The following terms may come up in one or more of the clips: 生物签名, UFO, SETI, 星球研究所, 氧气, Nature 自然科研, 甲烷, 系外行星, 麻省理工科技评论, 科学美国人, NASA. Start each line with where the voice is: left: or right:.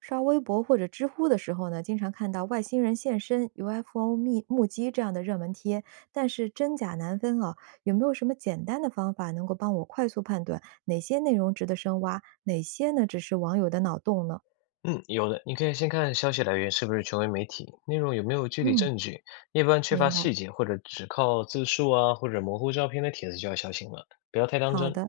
right: 刷微博或者知乎的时候呢，经常看到外星人现身、UFO 密目击这样的热门贴，但是真假难分啊。有没有什么简单的方法能够帮我快速判断哪些内容值得深挖，哪些呢只是网友的脑洞呢？
left: 嗯，有的，你可以先看消息来源是不是权威媒体，内容有没有具体
right: 嗯，
left: 证据，一般缺乏
right: 明白。
left: 细节或者只靠自述啊或者模糊照片的帖子就要小心了，不要太当
right: 好
left: 真。
right: 的。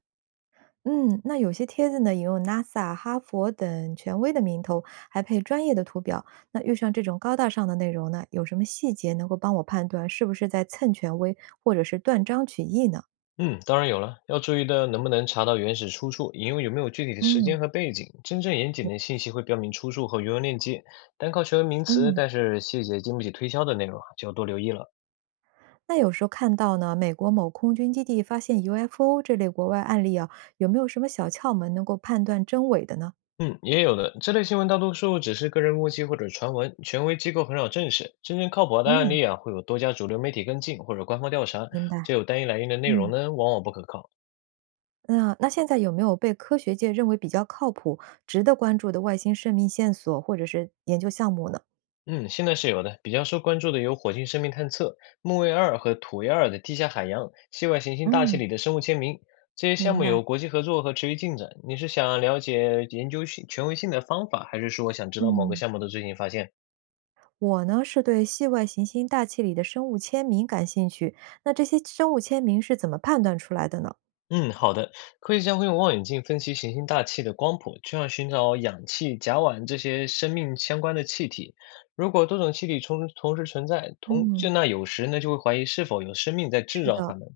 right: 嗯，那有些帖子呢引用 NASA、哈佛等权威的名头，还配专业的图表。那遇上这种高大上的内容呢，有什么细节能够帮我判断是不是在蹭权威或者是断章取义呢？
left: 嗯，当然有了，要注意的能不能查到原始出处，引用有没有具体的时
right: 嗯
left: 间和背景，真正严谨的信息会标明出处和原文链接，单靠权威名词，
right: 嗯。
left: 但是细节经不起推敲的内容啊，就要多留意了。
right: 那有时候看到呢，美国某空军基地发现 UFO 这类国外案例啊，有没有什么小窍门能够判断真伪的呢？
left: 嗯，也有的。这类新闻大多数只是个人目击或者传闻，权威机构很少证实。真正靠谱的案
right: 嗯，
left: 例啊，会有多家主流媒体跟进或者官方调查。
right: 明白。
left: 只有单一来源的内容
right: 嗯，
left: 呢，往往不可靠。
right: 那现在有没有被科学界认为比较靠谱、值得关注的外星生命线索或者是研究项目呢？
left: 嗯，现在是有的。比较受关注的有火星生命探测、木卫二和土卫二的地下海洋、系外行星大气
right: 嗯，
left: 里的生物签名。这些项
right: 明
left: 目
right: 白。
left: 有国际合作和持续进展。你是想了解研究性权威性的方法，还是说想知道某个
right: 嗯，
left: 项目的最新发现？
right: 我呢是对系外行星大气里的生物签名感兴趣，那这些生物签名是怎么判断出来的呢？
left: 嗯，好的。科学家会用望远镜分析行星大气的光谱，就像寻找氧气、甲烷这些生命相关的气体。如果多种气体同时存在，同就
right: 嗯。
left: 那有时呢就会怀疑是否有生命在制
right: 是
left: 造它
right: 的，
left: 们。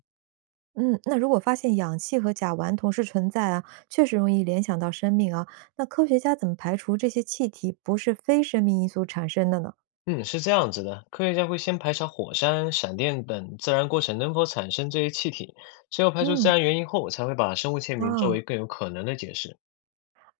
right: 嗯，那如果发现氧气和甲烷同时存在啊，确实容易联想到生命啊。那科学家怎么排除这些气体不是非生命因素产生的呢？
left: 嗯，是这样子的，科学家会先排查火山、闪电等自然过程能否产生这些气体，只有排除自
right: 嗯，
left: 然原因后，才会把生物签名作为
right: 啊
left: 更有可能的解释。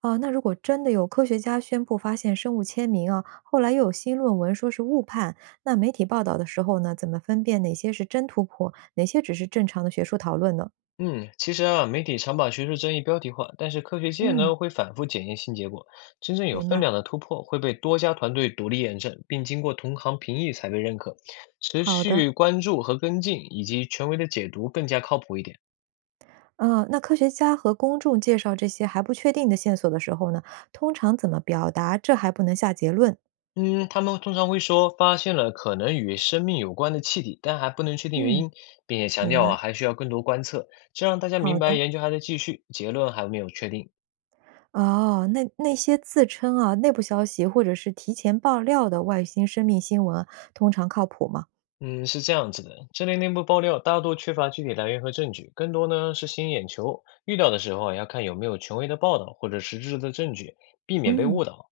right: 啊，那如果真的有科学家宣布发现生物签名啊，后来又有新论文说是误判，那媒体报道的时候呢，怎么分辨哪些是真突破，哪些只是正常的学术讨论呢？
left: 嗯，其实啊，媒体常把学术争议标题化，但是科学界
right: 嗯，
left: 呢会反复检验新结果。真正有
right: 明
left: 分
right: 白。
left: 量的突破会被多家团队独立验证，并经过同行评议才被认可。持
right: 好的。
left: 续关注和跟进，以及权威的解读更加靠谱一点。
right: 啊，那科学家和公众介绍这些还不确定的线索的时候呢，通常怎么表达？这还不能下结论。
left: 嗯，他们通常会说发现了可能与生命有关的气体，但还不能确定原
right: 嗯，
left: 因，并且强
right: 明
left: 调
right: 白。
left: 啊还需要更多观测，这让大家
right: 好
left: 明白
right: 的。
left: 研究还在继续，结论还没有确定。
right: 哦，那那些自称啊内部消息或者是提前爆料的外星生命新闻啊通常靠谱吗？
left: 嗯，是这样子的，这类内部爆料大多缺乏具体来源和证据，更多呢是吸引眼球。遇到的时候啊，要看有没有权威的报道或者实质的证据，避免被
right: 嗯，
left: 误导。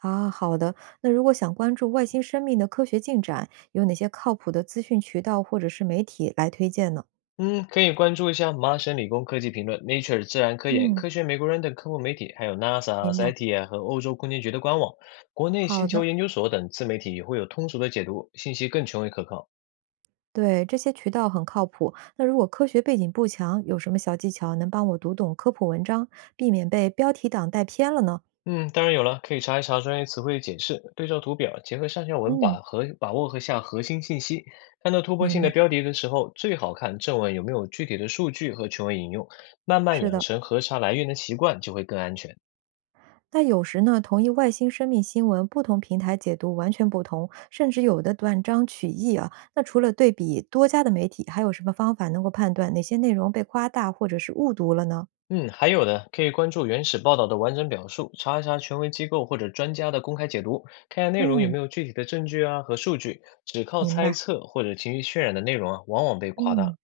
right: 啊，好的。那如果想关注外星生命的科学进展，有哪些靠谱的资讯渠道或者是媒体来推荐呢？
left: 嗯，可以关注一下麻省理工科技评论、Nature 自然科研、
right: 嗯，
left: 科学美国人等科普媒体，还有 NASA、
right: 明白。
left: SETI 和欧洲空间局的官网。国内
right: 好
left: 星
right: 的。
left: 球研究所等自媒体也会有通俗的解读，信息更权威可靠。
right: 对，这些渠道很靠谱。那如果科学背景不强，有什么小技巧能帮我读懂科普文章，避免被标题党带偏了呢？
left: 嗯，当然有了，可以查一查专业词汇解释，对照图表，结合上下文
right: 嗯，
left: 把握核心信息。看到突破
right: 明
left: 性
right: 白。
left: 的标题的时候，最好看正文有没有具体的数据和权威引用，慢慢
right: 是
left: 养
right: 的，
left: 成核查来源的习惯，就会更安全。
right: 那有时呢，同一外星生命新闻，不同平台解读完全不同，甚至有的断章取义啊。那除了对比多家的媒体，还有什么方法能够判断哪些内容被夸大或者是误读了呢？
left: 嗯，还有的可以关注原始报道的完整表述，查一查权威机构或者专家的公开解读，看下内容有
right: 嗯，
left: 没有具体的证据啊和数据。只靠
right: 明
left: 猜
right: 白。
left: 测或者情绪渲染的内容啊，往往被夸
right: 嗯。
left: 大。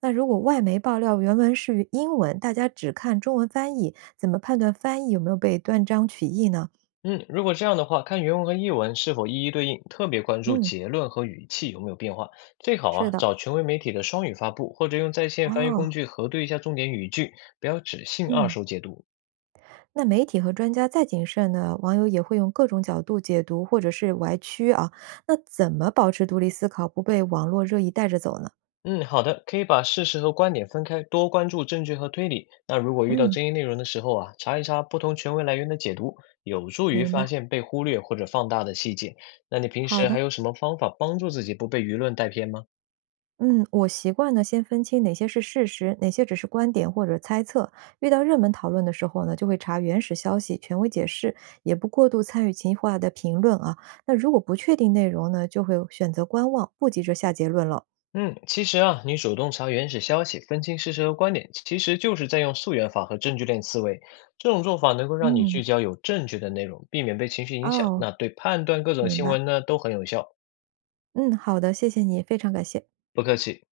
right: 那如果外媒爆料原文是英文，大家只看中文翻译，怎么判断翻译有没有被断章取义呢？
left: 嗯，如果这样的话，看原文和译文是否一一对应，特别关注
right: 嗯，
left: 结论和语气有没有变化。最好
right: 是
left: 啊，
right: 的，
left: 找权威媒体的双语发布，或者用在线翻译
right: 哦，
left: 工具核对一下重点语句，不要只信二
right: 嗯，
left: 手解读。
right: 那媒体和专家再谨慎呢，网友也会用各种角度解读或者是歪曲啊。那怎么保持独立思考，不被网络热议带着走呢？
left: 嗯，好的，可以把事实和观点分开，多关注证据和推理。那如果遇到
right: 嗯，
left: 争议内容的时候啊，查一查不同权威来源的解读，有助于
right: 明
left: 发
right: 白，
left: 现被忽略或者放大的细节。那你平
right: 好
left: 时还
right: 的。
left: 有什么方法帮助自己不被舆论带偏吗？
right: 嗯，我习惯呢，先分清哪些是事实，哪些只是观点或者猜测。遇到热门讨论的时候呢，就会查原始消息、权威解释，也不过度参与情绪化的评论啊。那如果不确定内容呢，就会选择观望，不急着下结论了。
left: 嗯，其实啊，你主动查原始消息，分清事实和观点，其实就是在用溯源法和证据链思维。这种做法能够让你
right: 嗯，
left: 聚焦有证据的内容，避免被情绪影响，
right: 哦，
left: 那对判断各种
right: 明
left: 新
right: 白。
left: 闻呢都很有效。
right: 嗯，好的，谢谢你，非常感谢。
left: 不客气。